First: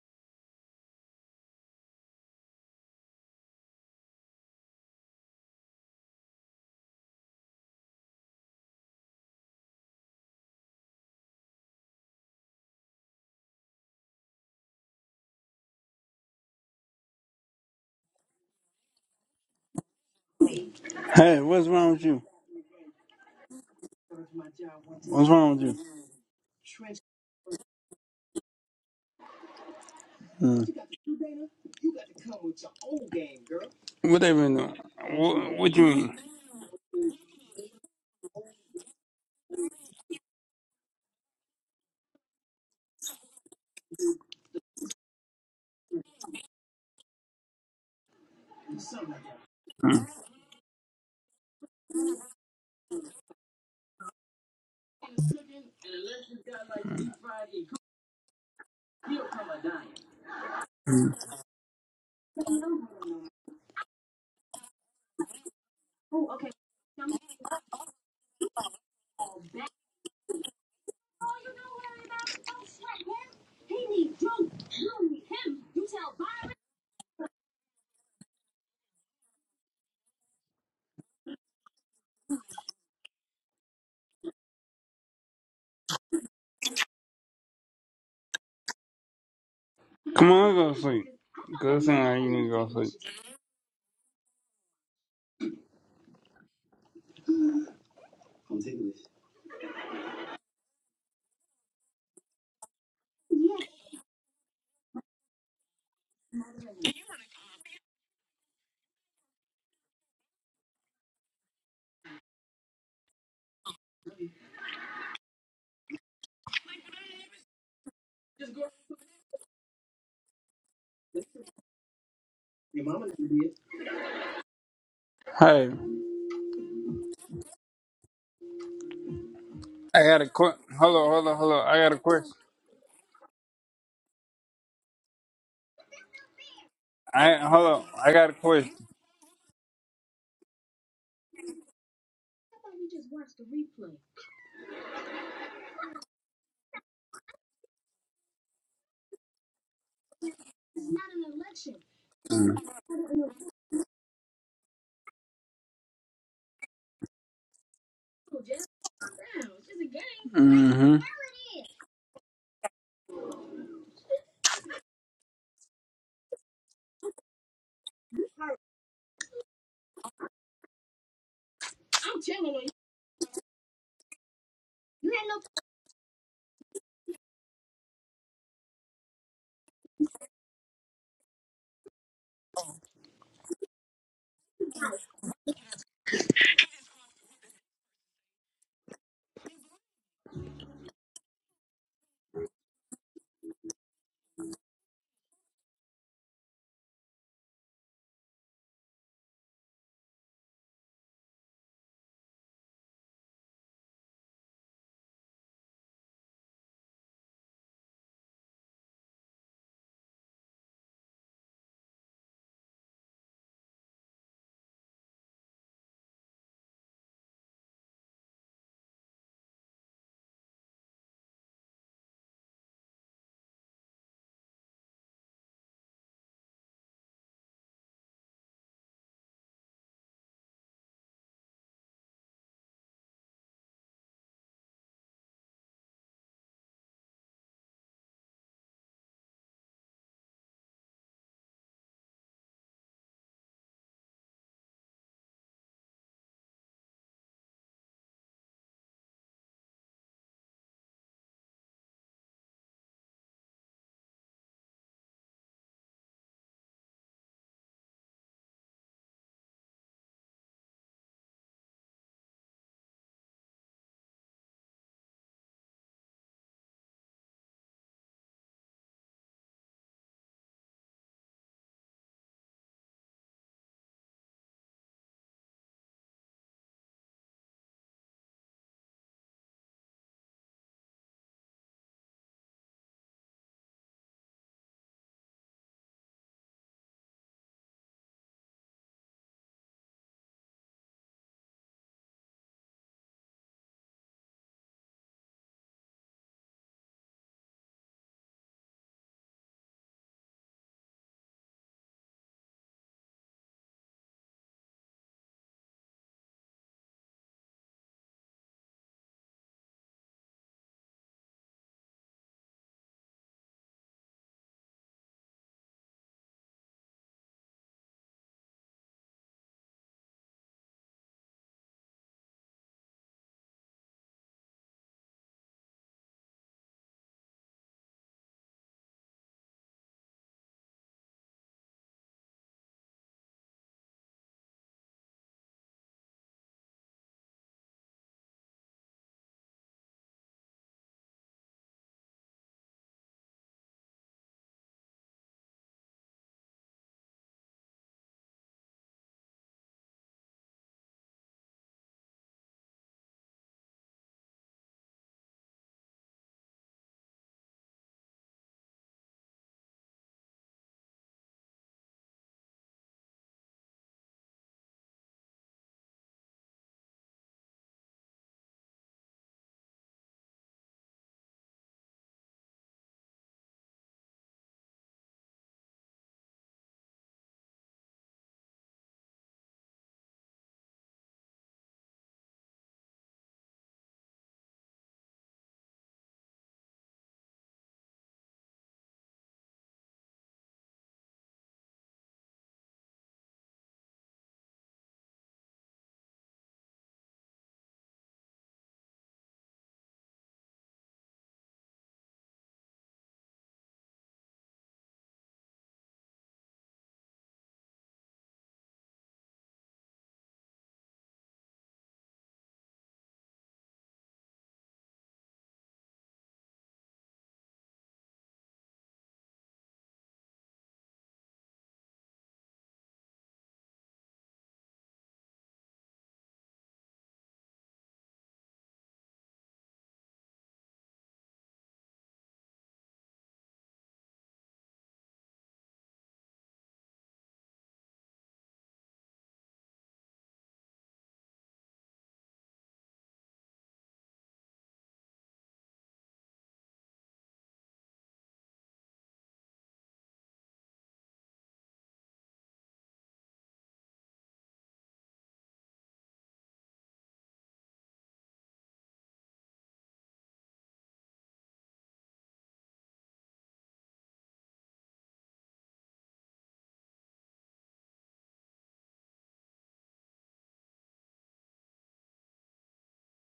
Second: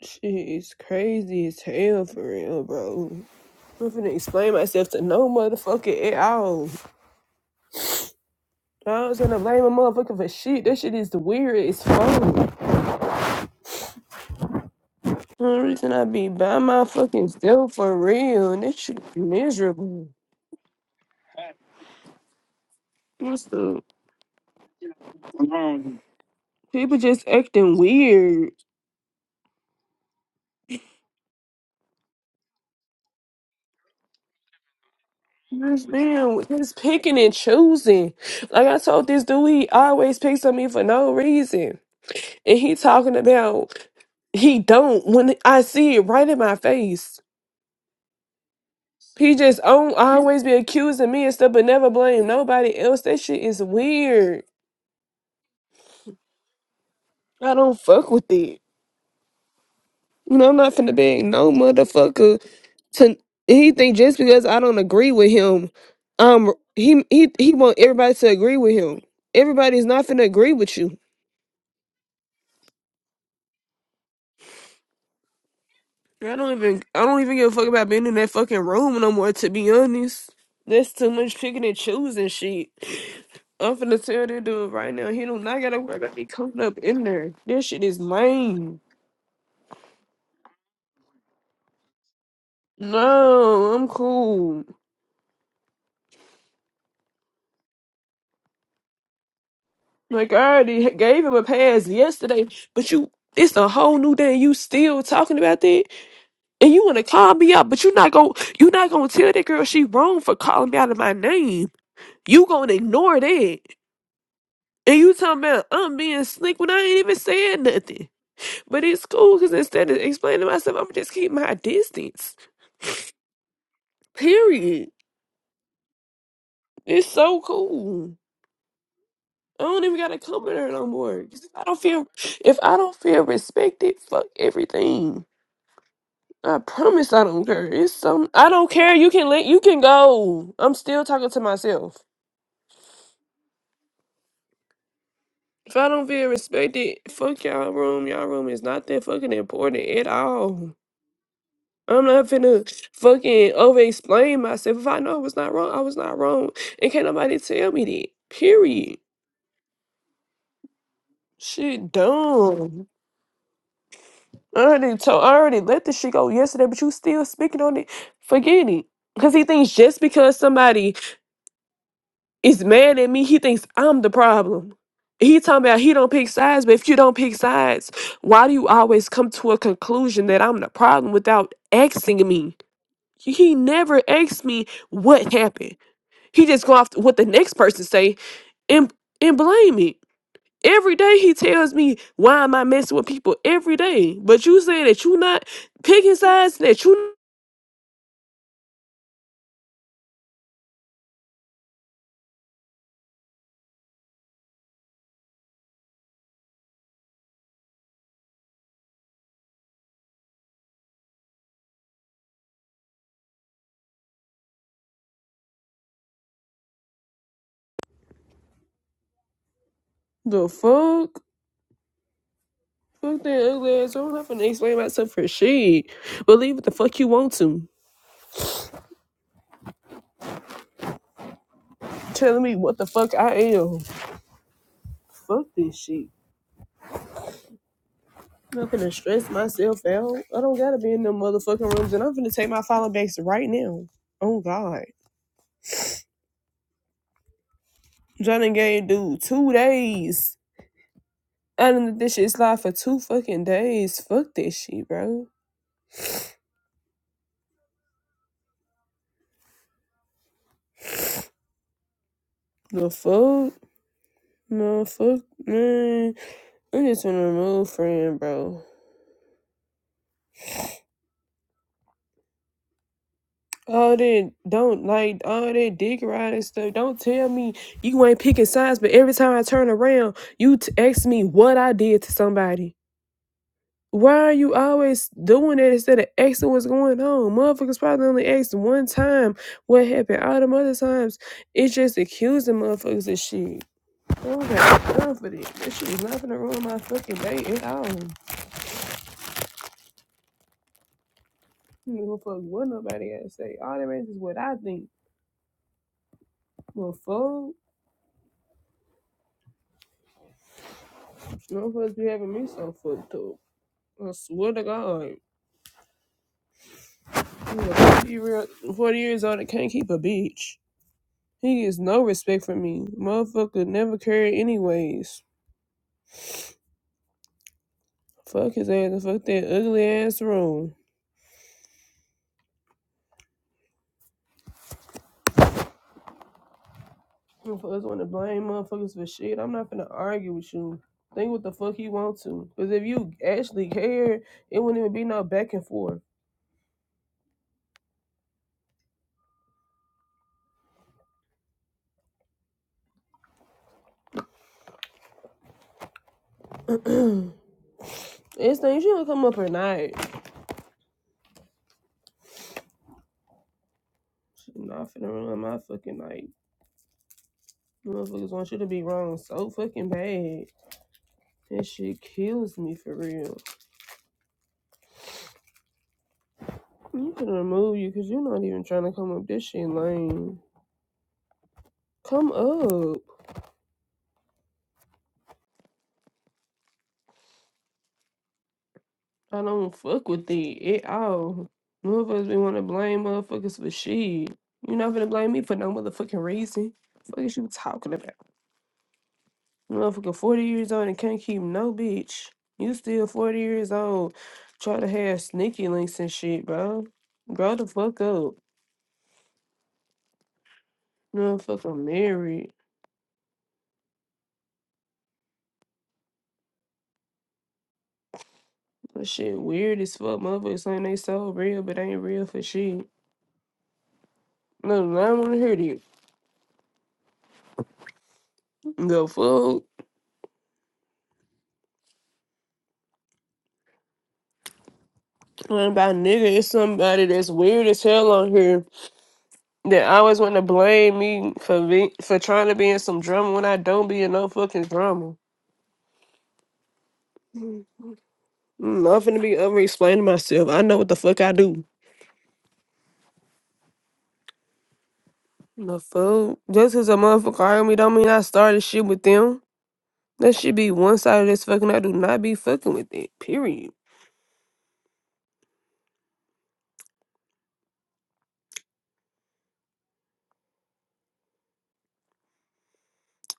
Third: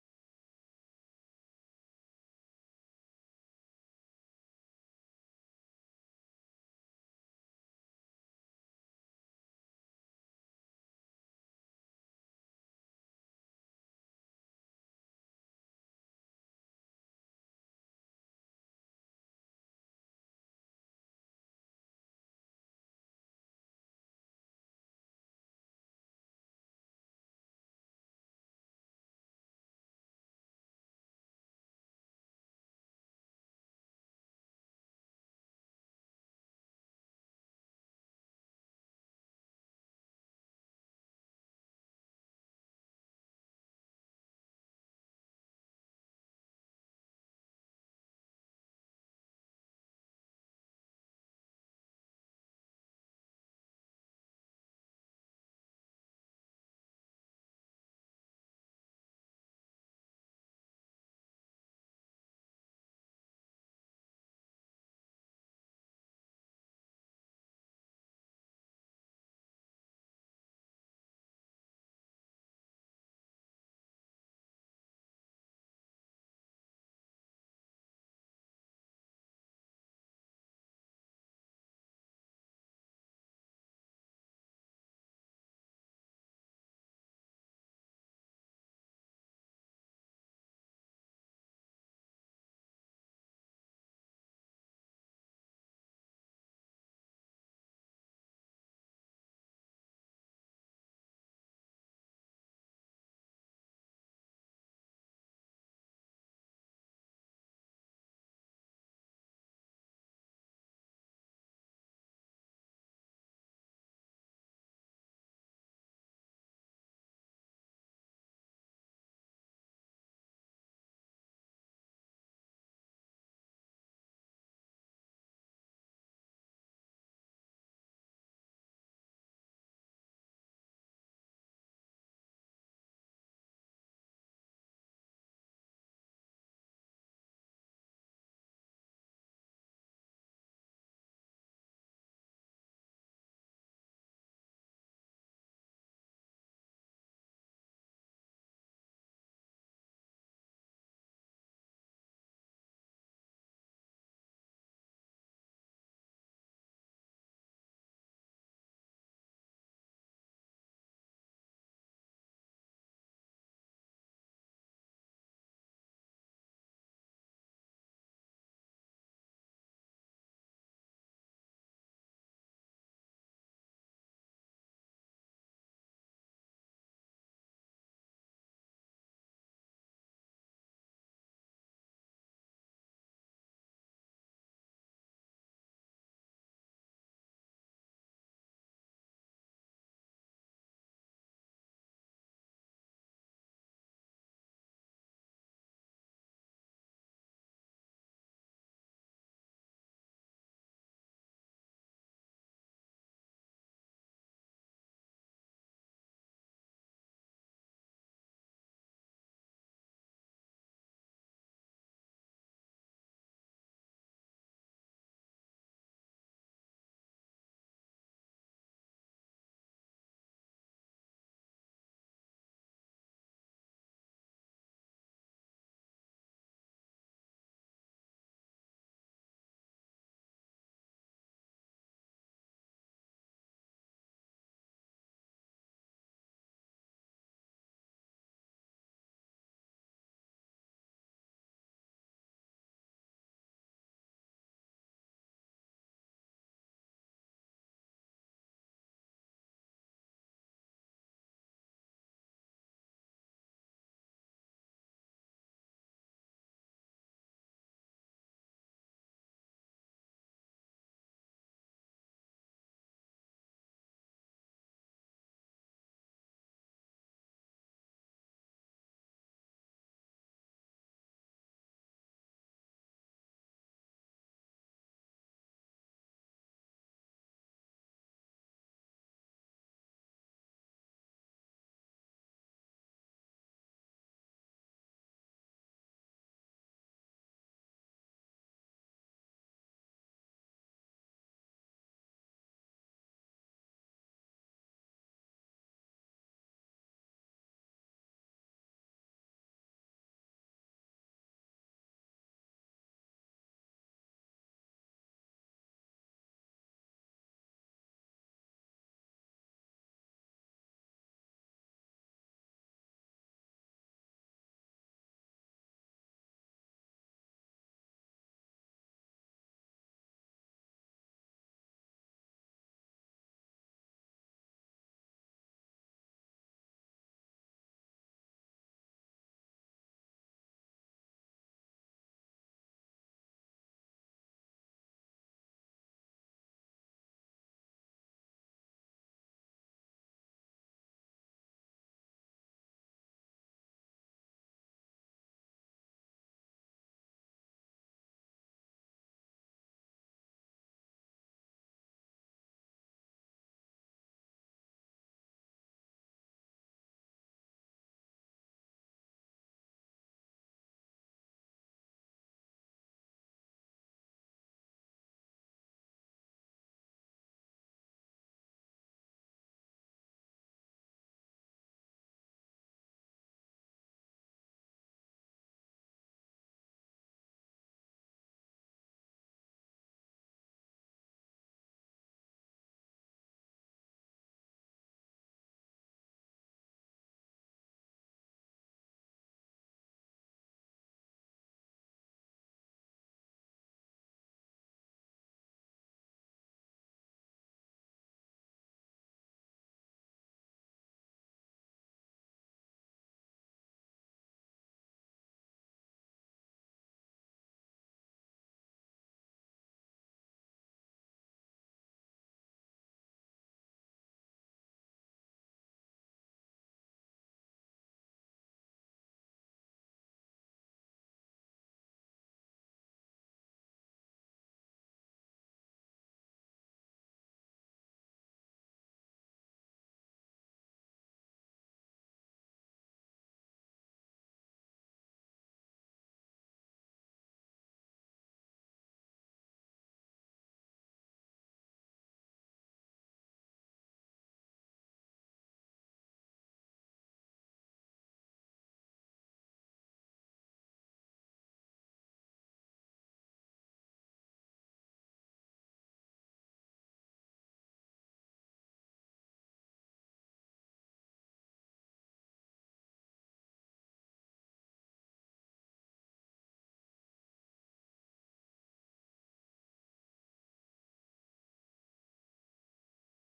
Shit is crazy as hell for real, bro. I'm finna explain myself to no motherfucker at all. I was gonna blame a motherfucker for shit. That shit is the weirdest fuck. The only reason I be by my fucking self for real, and that shit is miserable. Hey, what's wrong with you? What's the What's wrong with you? people just acting weird? Mm. What they been doing? What, what you Just mean? being, just picking and choosing. Like I told this dude, he always picks on me for no reason, and he talking about he don't when I see it right in my face. He just al- Mm. always be accusing me and stuff, but never blame nobody else. That shit is weird. I don't fuck with it. You know, I'm not finna beg no motherfucker to. He think just because I don't agree with him, um, he he he want everybody to agree with him. Everybody's not finna agree with you. I don't even I don't even give a fuck about being in that fucking room no more. To be honest, that's too much picking and choosing shit. I'm finna tell that dude right now. He do not gotta worry about me coming up in there. This shit is lame. Come on, go to sleep. Go saying how you need to go to sleep. No, I'm cool. Like I already ha- gave him a pass yesterday, but you it's a whole new day and you still talking about that and you wanna call me out, but you are not going to you are not gonna tell that girl she wrong for calling me out of my name. You gonna ignore that. And you talking about I'm being slick when I ain't even said nothing. But it's cool because instead of explaining myself, I'm just keep my distance. Period. Hey, It's so cool. I don't even I gotta got a come in question. there no Hello, more. hello, 'Cause If hello. I I don't got a feel, question. if I don't feel respected, fuck everything. I promise I I don't care. hello. It's I some. got a I don't question. care. You can let. You can go. I'm still talking to myself. If I don't feel respected, fuck y'all room. Y'all room is not that fucking important at all. I'm not finna fucking over explain myself. If I know I was not wrong, I was not wrong. And can't nobody tell me that. Period. Mm-hmm. Shit, dumb. I already told, I already let this shit go yesterday, but you still speaking on it. Forget it. Cause he thinks just because somebody is mad at me, he thinks I'm the problem. He talking about he don't pick sides, but if you don't pick sides, why do you always come to a conclusion that I'm the problem without asking me? He never asked me what happened. He just go off what the next person say and and blame it. Every day he tells me why am I messing with people every day. But you say that you not picking sides that you the fuck? Fuck that ugly ass. I'm not finna explain myself for shit. Believe what the fuck you want to. Telling me what the fuck I am. Fuck this shit. I'm not finna stress myself out. I don't gotta be in them motherfucking rooms and I'm finna take my follow backs right now. Oh god. Johnny gave dude two days. I done let this shit slide for two fucking days. Fuck this shit, bro. The fuck? No, fuck, man. I'm just in a mood, friend, bro. All that don't like all that dick riding stuff. Don't tell me you ain't picking sides, but every time I turn around, you t- ask me what I did to somebody. Why are you always doing that instead of asking what's going on? Motherfuckers probably only asked one time what happened. All them other times, it's just accusing motherfuckers of shit. I don't got time for that. That shit is not gonna ruin my fucking day at all. I don't give a fuck what nobody else say. All that matters is what I think. Well, fuck, no supposed be having me so fucked up. I swear to God, I'm 40 years old that can't keep a bitch. He gets no respect from me. Motherfucker never cared anyways. Fuck his ass and fuck that ugly ass room. Motherfuckers want to blame motherfuckers for shit. I'm not finna argue with you. Think what the fuck he want to. Because if you actually cared, it wouldn't even be no back and forth. it's things you don't come up or not. Shit, Not finna ruin my fucking night. Motherfuckers want you to be wrong so fucking bad. That shit kills me for real. You can remove you because you're not even trying to come up. This shit Lane, Come up. I don't fuck with it at all. Motherfuckers be want to blame motherfuckers for shit. You're not gonna blame me for no motherfucking reason. What the fuck is you talking about? Motherfucker, 40 years old and can't keep no bitch. You still 40 years old. Try to have sneaky links and shit, bro. Grow the fuck up. Motherfucker married. That shit weird as fuck. Motherfuckers saying they so real, but they ain't real for shit. No, I don't wanna hear you. The fuck? What about nigga? It's somebody that's weird as hell on here that always want to blame me for be- for trying to be in some drama when I don't be in no fucking drama. I'm not finna be over explaining myself. I know what the fuck I do. The fuck? Just cause a motherfucker hired me don't mean I started shit with them. That shit be one sided as fucking. I do not be fucking with it. Period.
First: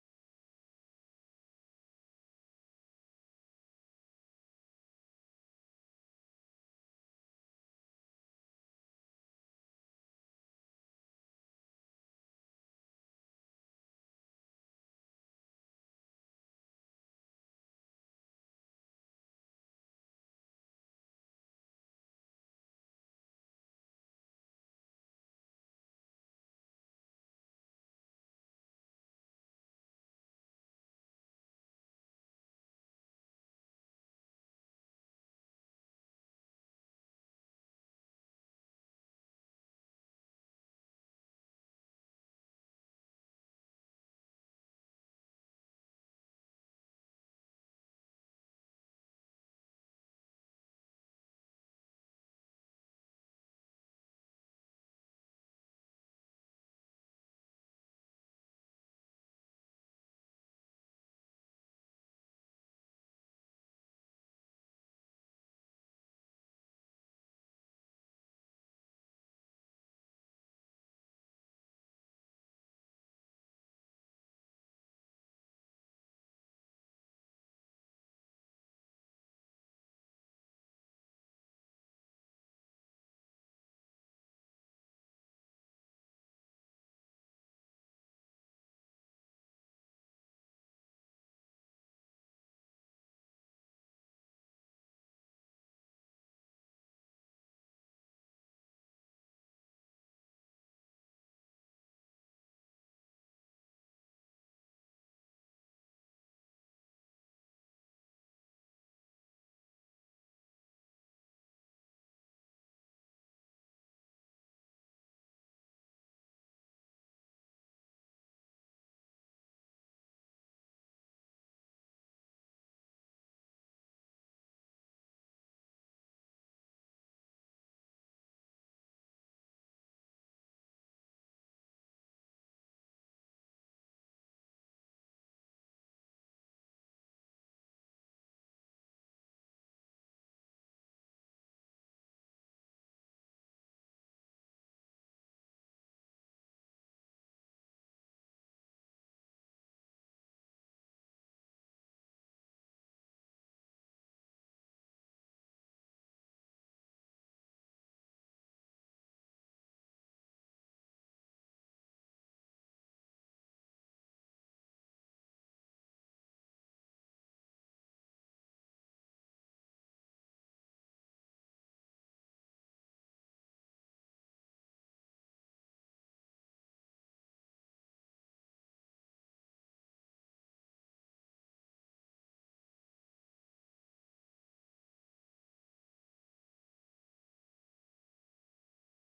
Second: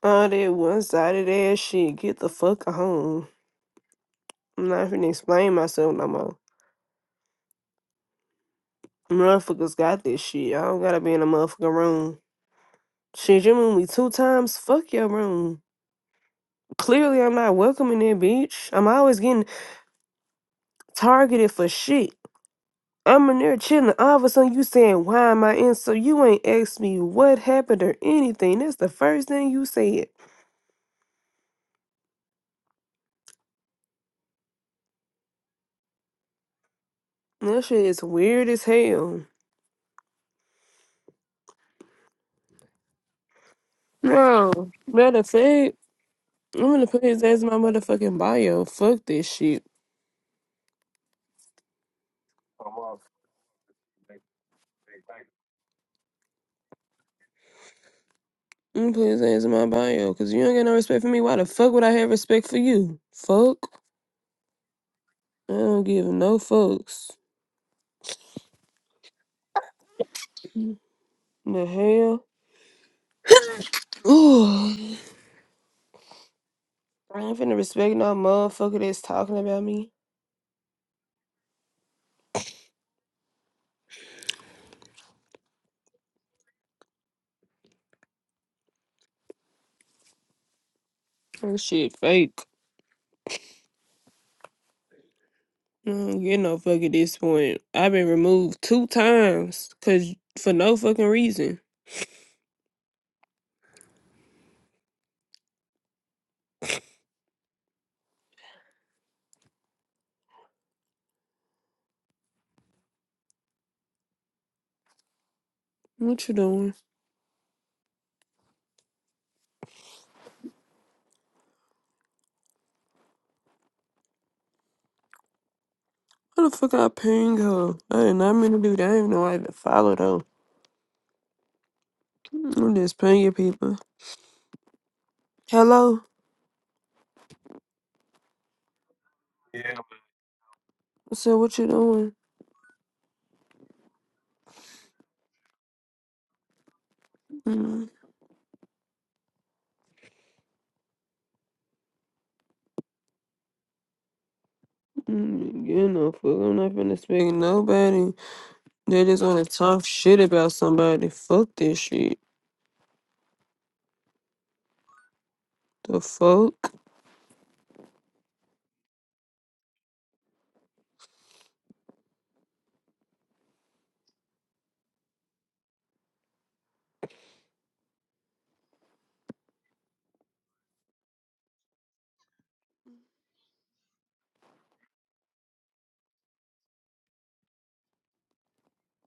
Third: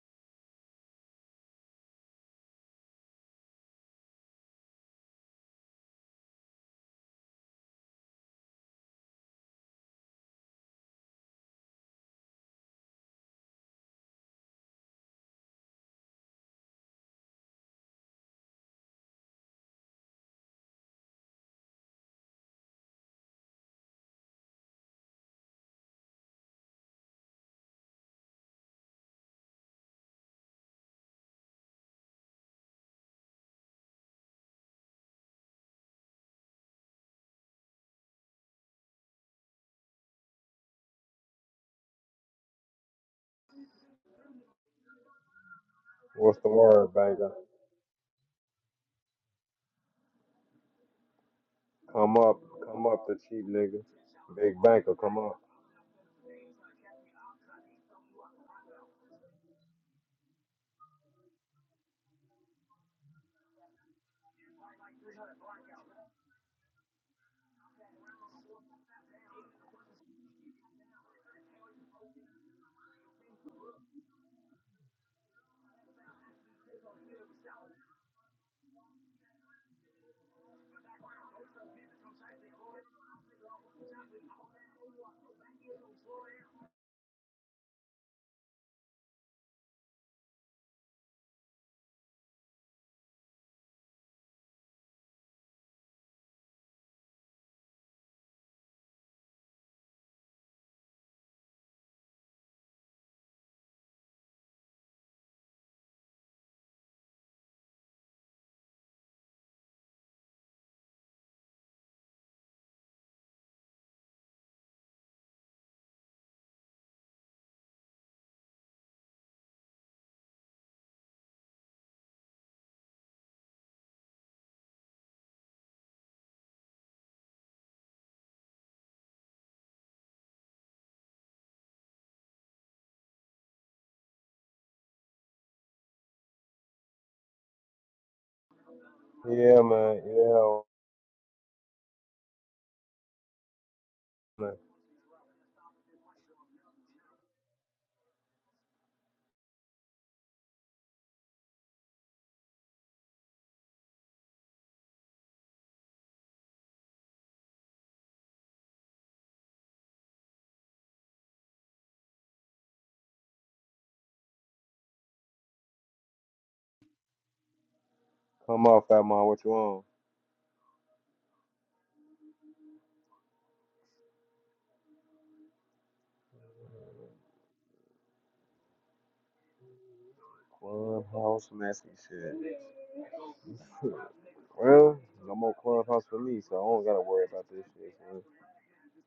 All that one sided ass shit. Get the fuck home. I'm not finna explain myself no more. Motherfuckers got this shit. I don't gotta be in a motherfucking room. Shit, you moved me two times. Fuck your room. Clearly, I'm not welcome in there, bitch. I'm always getting targeted for shit. I'm in there chilling. All of a sudden, you saying, "Why am I in?" So you ain't asked me what happened or anything. That's the first thing you said. That shit is weird as hell. No, matter of fact, I'm gonna put his ass in my motherfucking bio. Fuck this shit. I'm gonna put his ass in my bio because you don't get no respect for me. Why the fuck would I have respect for you? Fuck. I don't give no fucks. The hell. Ooh. I ain't finna respect no motherfucker that's talking about me. That shit fake. Mm, you know, fuck at this point. I've been removed two times because for no fucking reason. What you doing? How the fuck I ping her? I did not mean to do that. I didn't know I had to follow though. I'm just pinging people. Hello. So what you doing? Mm, mm, you know, fuck. I'm not finna speak to nobody. They just wanna talk shit about somebody. Fuck this shit. The fuck?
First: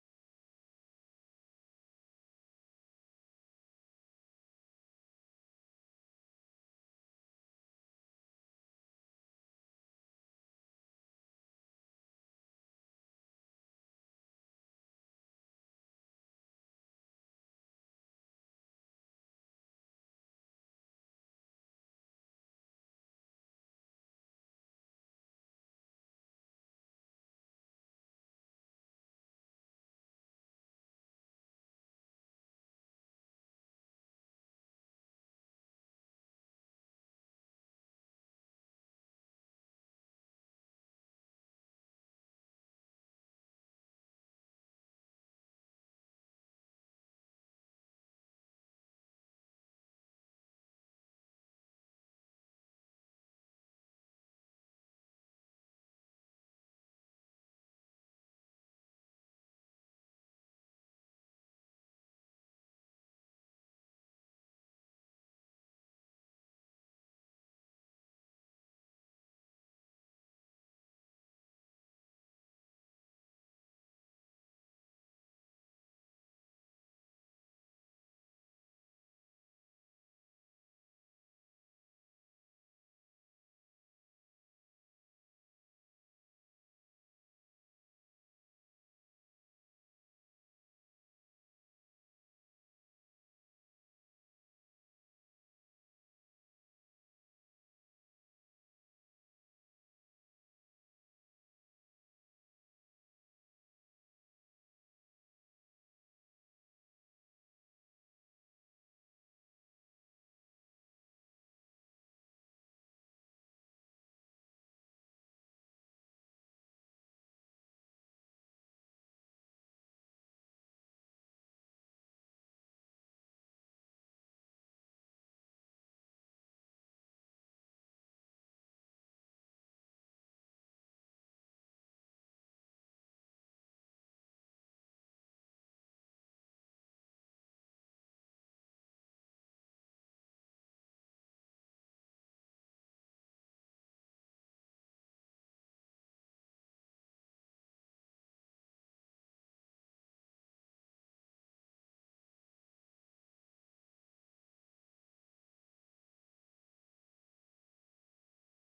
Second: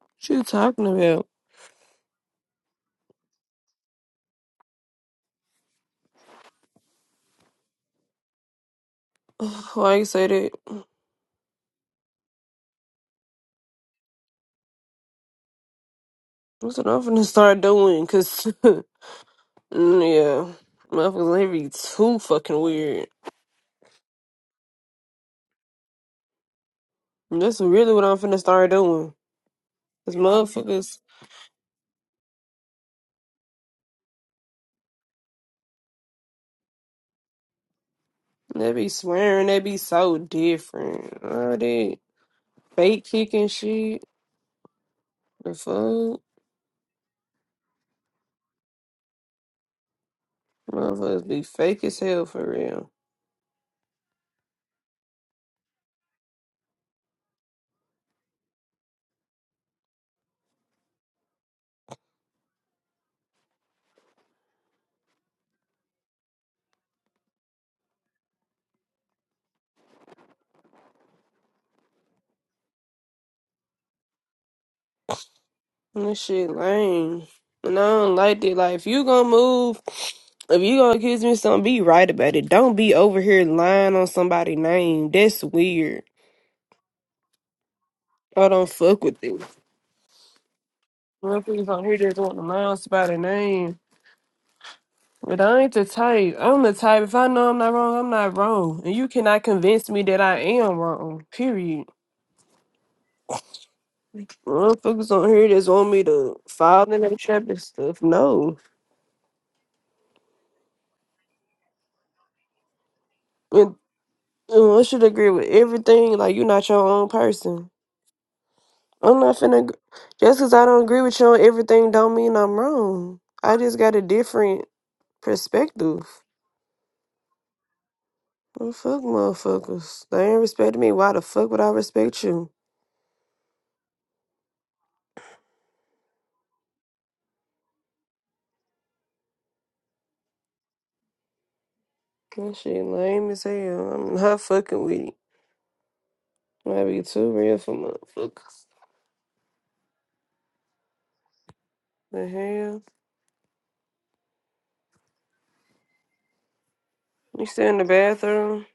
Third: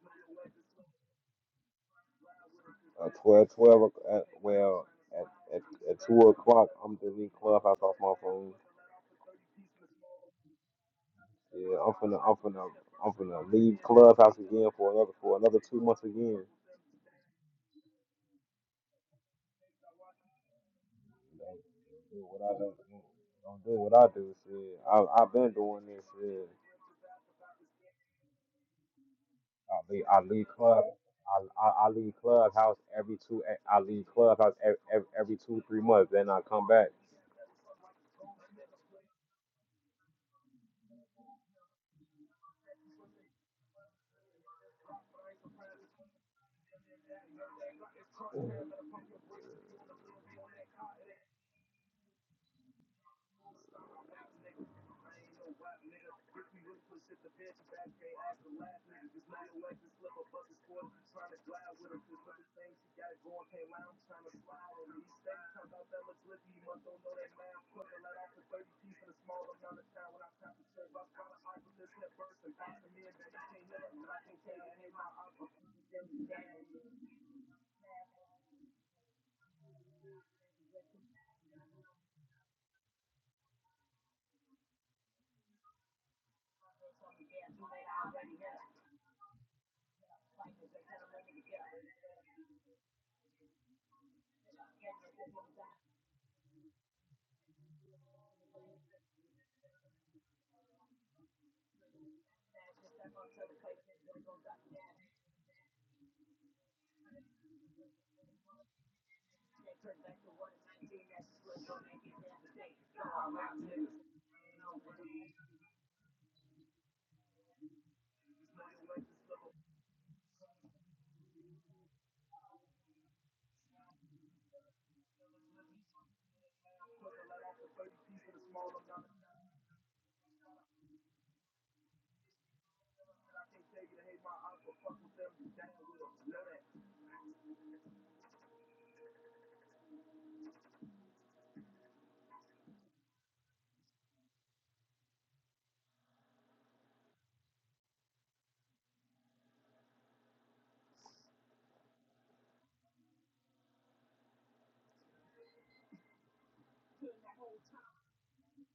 What you talking about? Why you say that? That's what I'm finna start doing, cause. Mm, Yeah, motherfuckers ain't be too fucking weird. That's really what I'm finna start doing. Cause motherfuckers, they be swearing, they be so different. All that fake kicking shit, the fuck, motherfuckers be fake as hell for real. And this shit lame, and I don't like that. Like if you gonna move, if you gonna accuse me of something, be right about it. Don't be over here lying on somebody's name. That's weird. I don't fuck with it. Motherfuckers on here just want to mind by the name. But I ain't the type. I'm the type. If I know I'm not wrong, I'm not wrong. And you cannot convince me that I am wrong. Period. Motherfuckers on here just want me to fall in their trap and stuff. No. And, and I should agree with everything. Like, you're not your own person. I'm not finna. ag- Just because I don't agree with you on everything, don't mean I'm wrong. I just got a different perspective. Well, fuck motherfuckers. They ain't respecting me. Why the fuck would I respect you? That shit lame as hell. I'm not fucking with it. Might be too real for motherfuckers. The hell? You still in the bathroom?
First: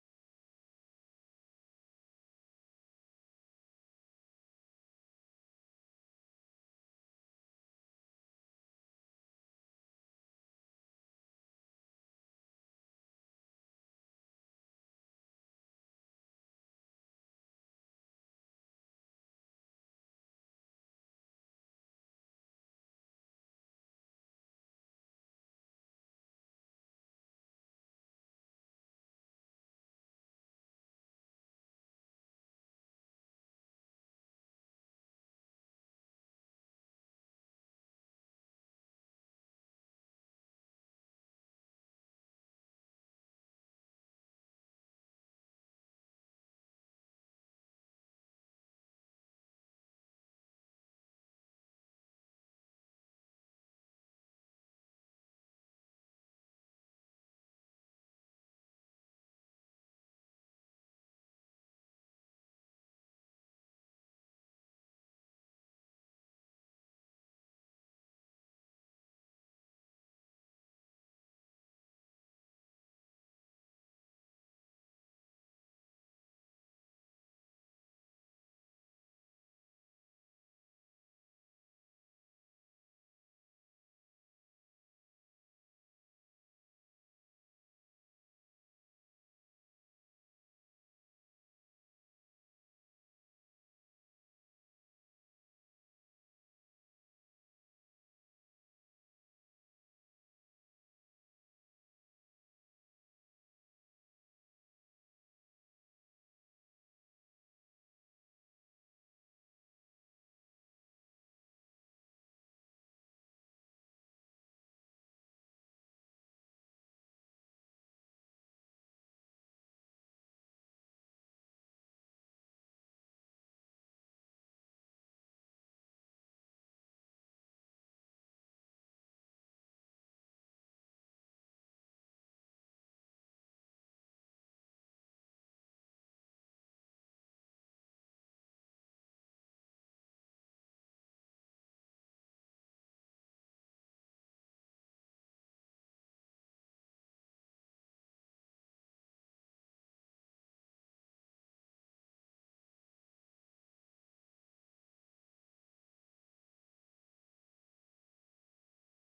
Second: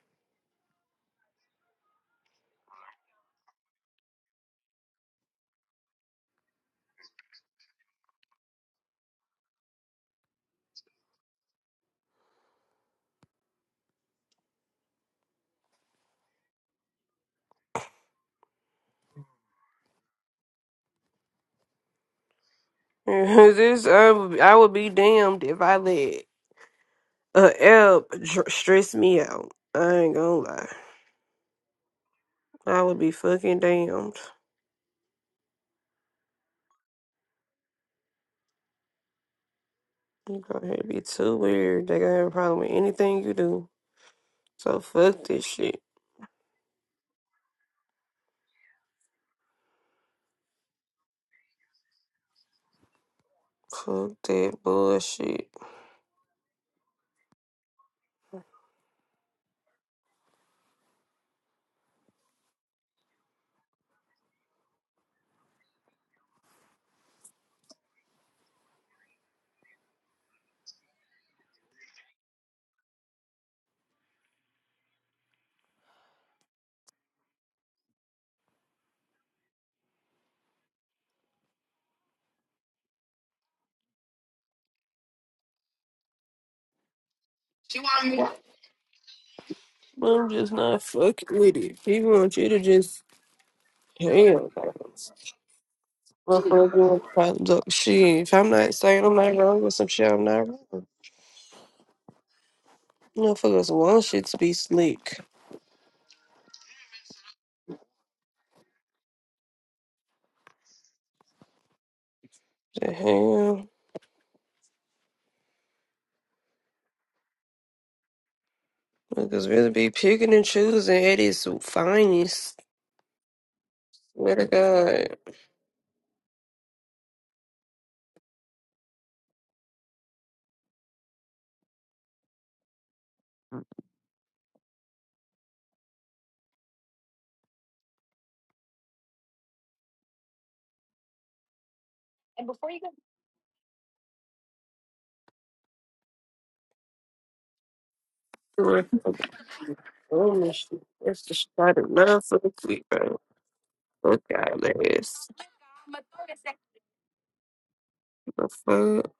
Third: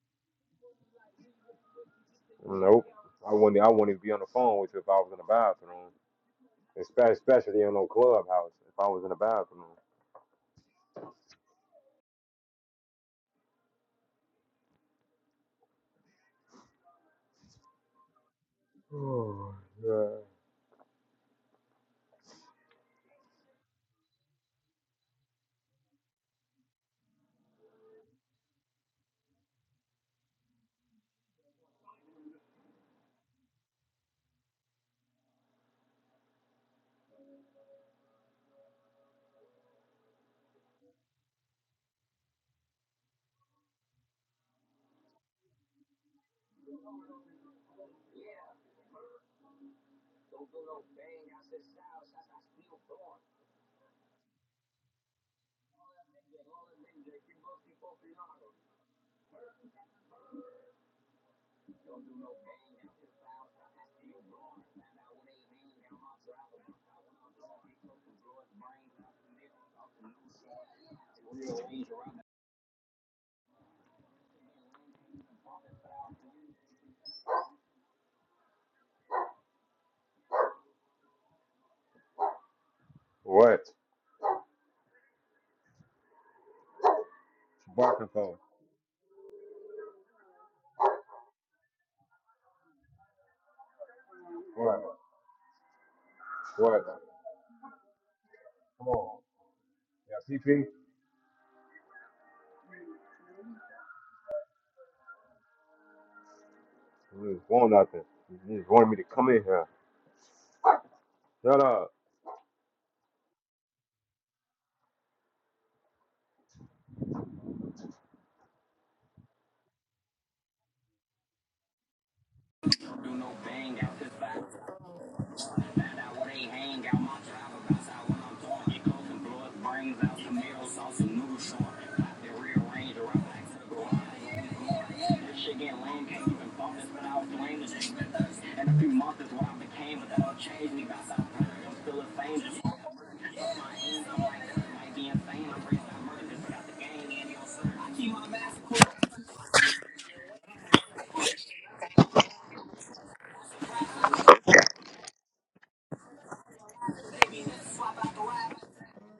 this I would, I would be damned if I let a L dr- stress me out. I ain't gonna lie. I would be fucking damned. You go ahead be too weird. They gonna have a problem with anything you do. So fuck this shit. Fuck that bullshit. I'm just not fucking with it. People want you to just damn. Motherfucker popped up shit. If I'm not saying I'm not wrong with some shit, I'm not wrong. Motherfuckers want shit to be sleek. The hell? Motherfuckers really be picking and choosing at its finest. Swear to God. Motherfuckers doing this shit. That's the shit I do not fuck with, bro. Fuck y'all ass. The fuck?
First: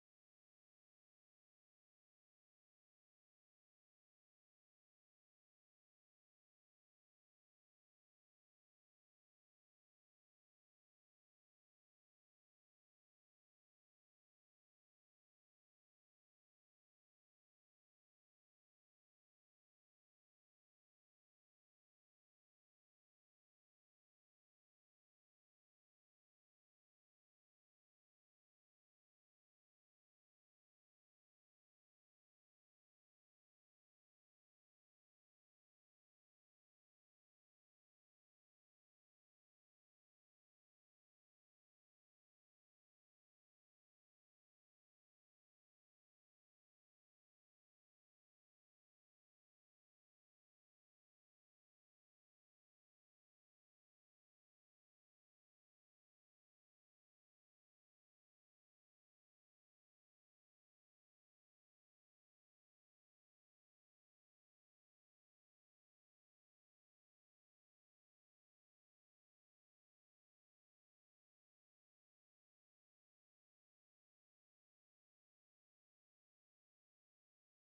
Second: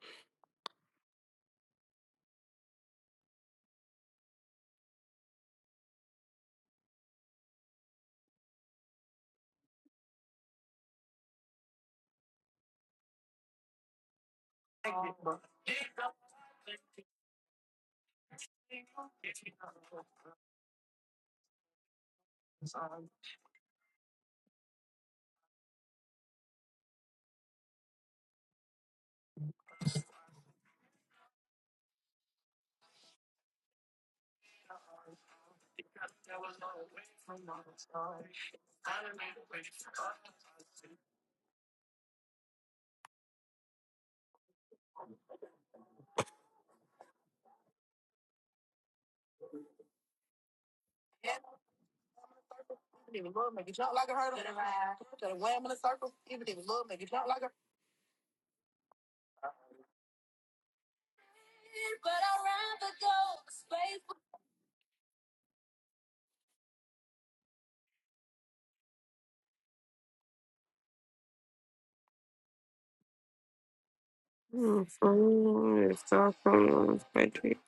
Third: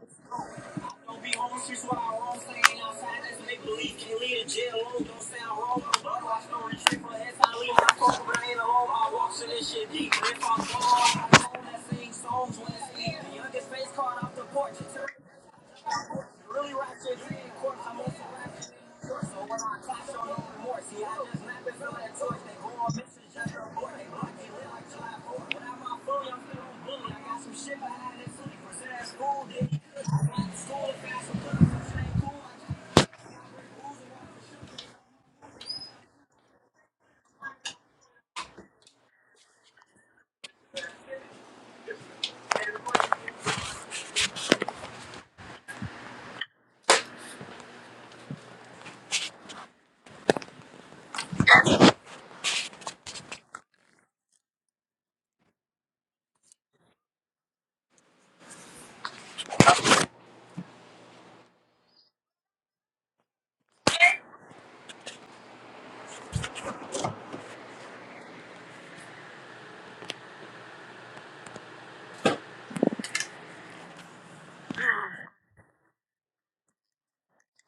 The fuck? It's all from the country.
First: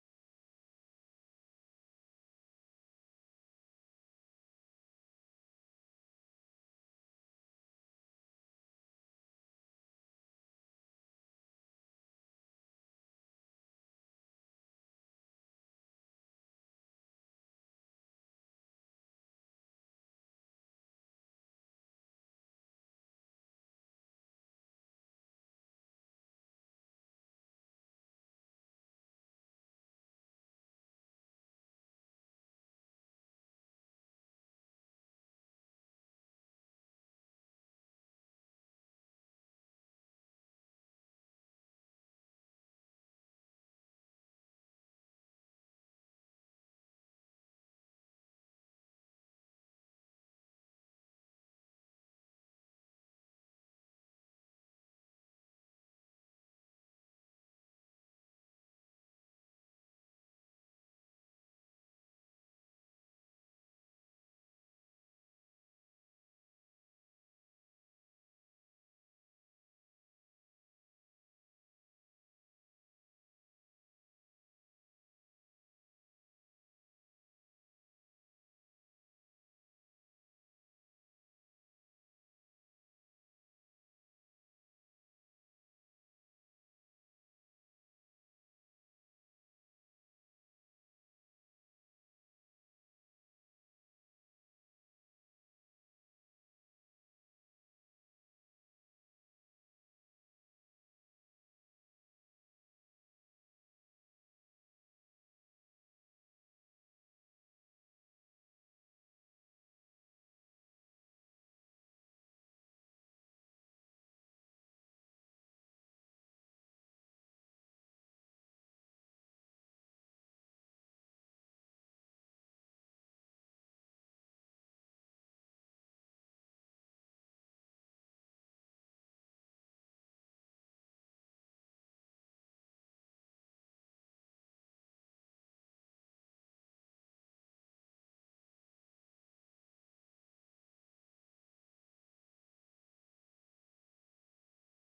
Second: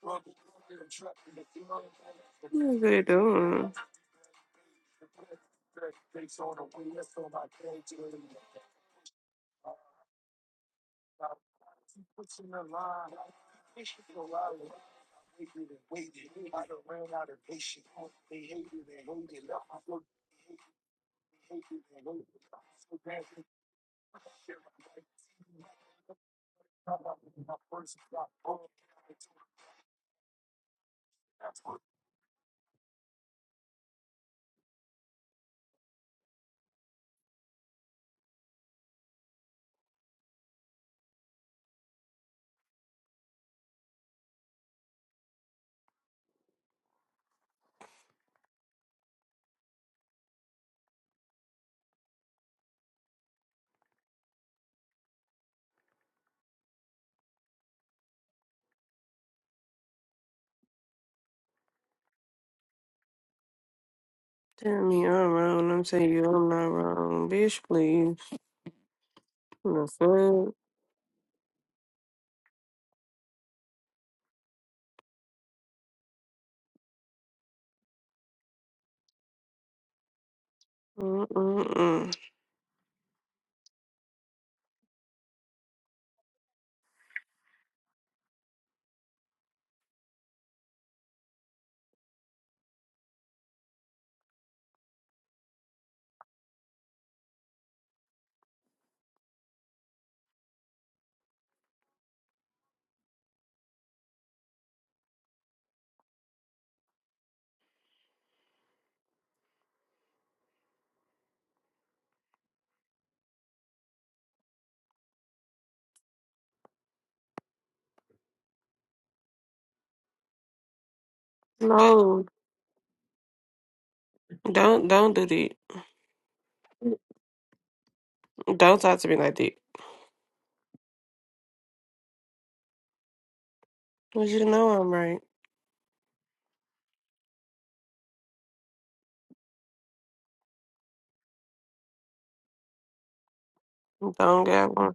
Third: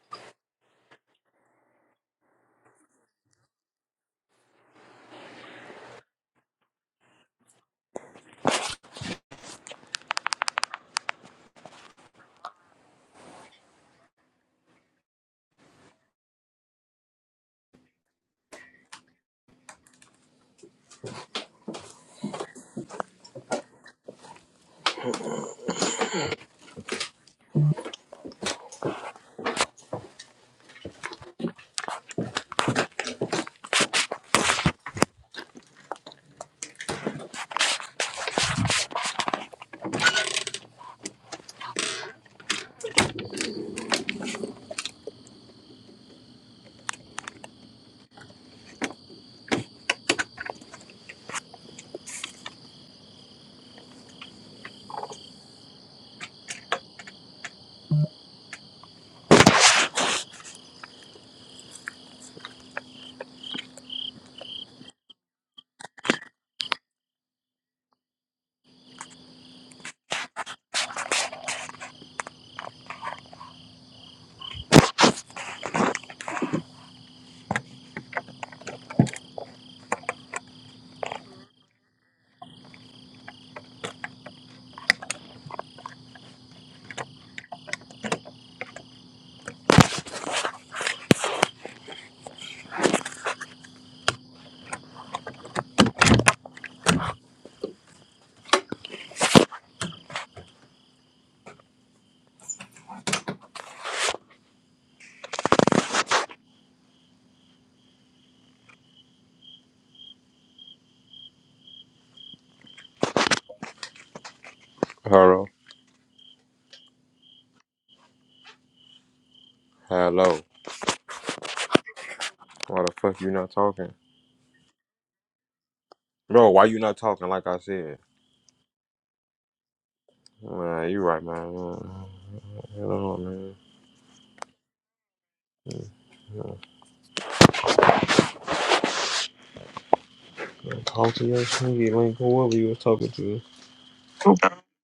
What are they doing? Tell me I'm wrong. I'm telling you I'm not wrong. Bitch, please. The fuck? Mm-mm-mm. Hello. Hello. No, Why the fuck you not talking? don't don't do that. Bro, why you not talking like I said? Don't talk to me like that. Man, you right, man. Hello, man. Cause you know I'm right. Talk to your shit, link, whoever you was talking to. Don't got one.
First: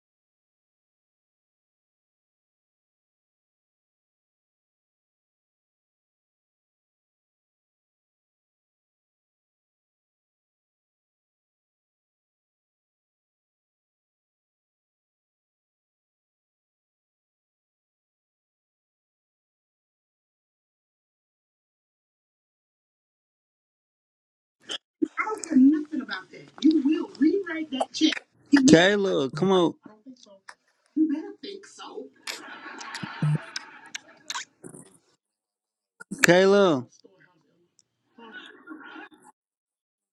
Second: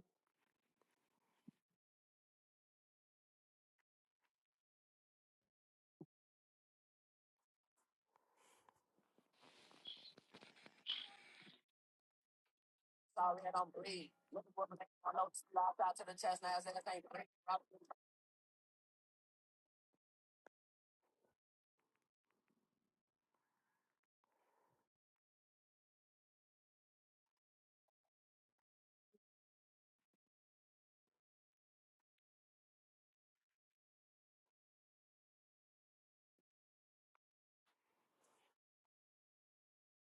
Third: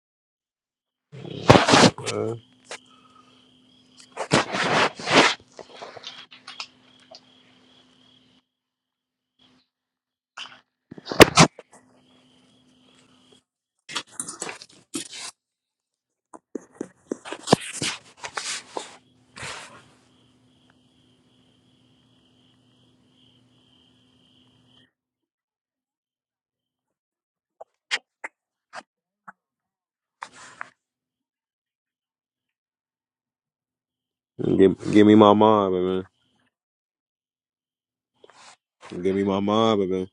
Kayla, come on, Give, give me my mind, baby. Kayla, Give me my mind, baby.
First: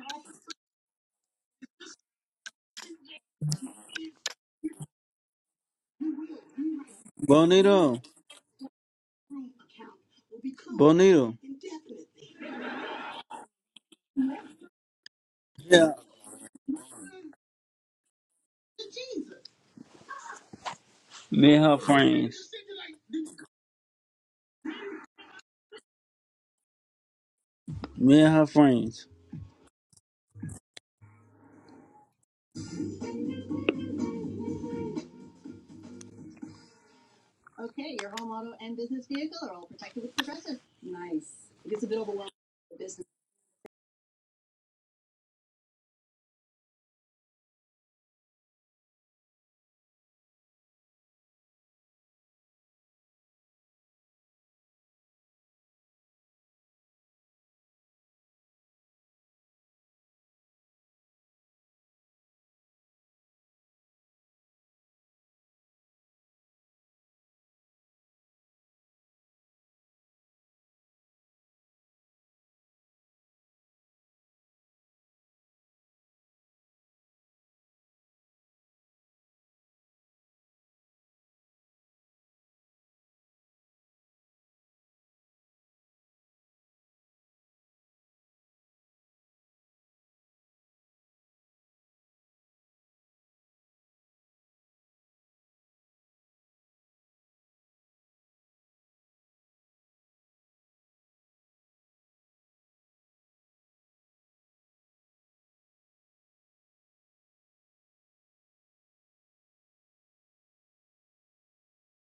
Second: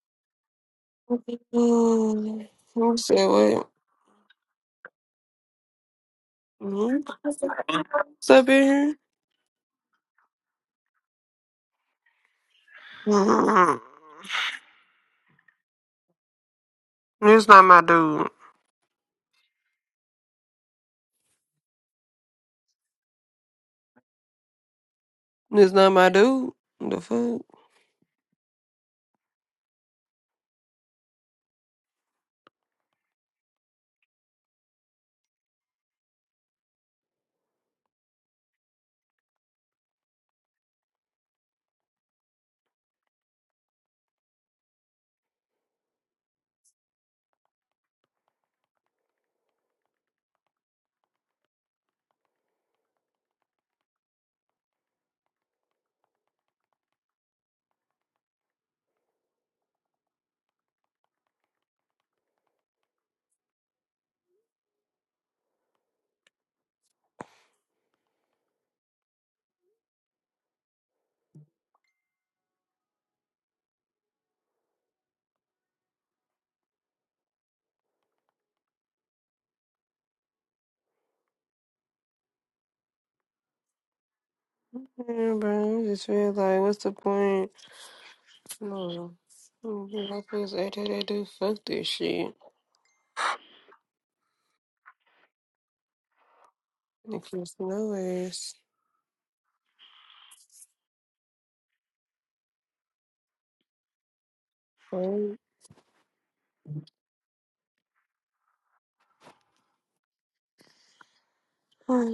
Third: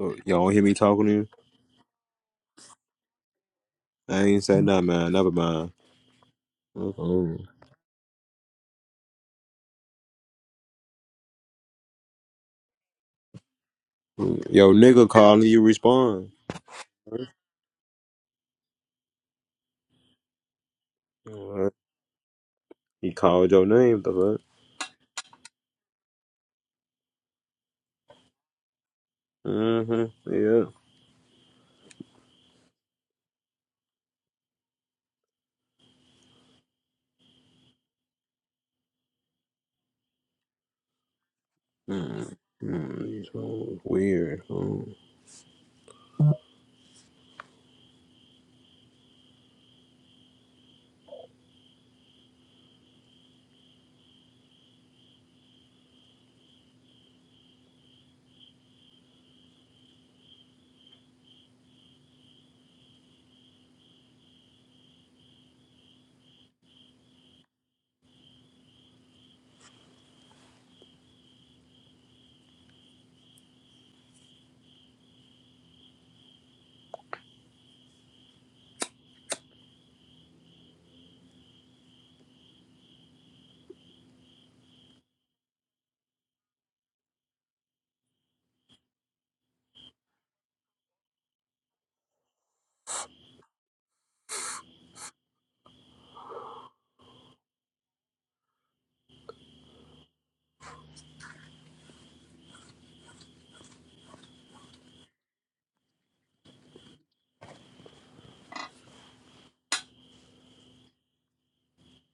Oh, Y'all don't hear me talking to you? Mm, You said what? I ain't say nothing, man. Never mind. Mhm. Mm-mm. Bonito, What's up in here? Bonito. Mm-mm. Yo, nigga calling you Yeah, respond. This not my dude. me and Alright. her friends. He called your name, the This not my dude. The fuck? Me and her friends. fuck? Mm-hmm. Yeah. Mm-hmm. Weird. Mm. Yeah, bro. I just feel like, what's the point? No. I feel like that dude. Fuck this shit. Nicholas Bye. Bye.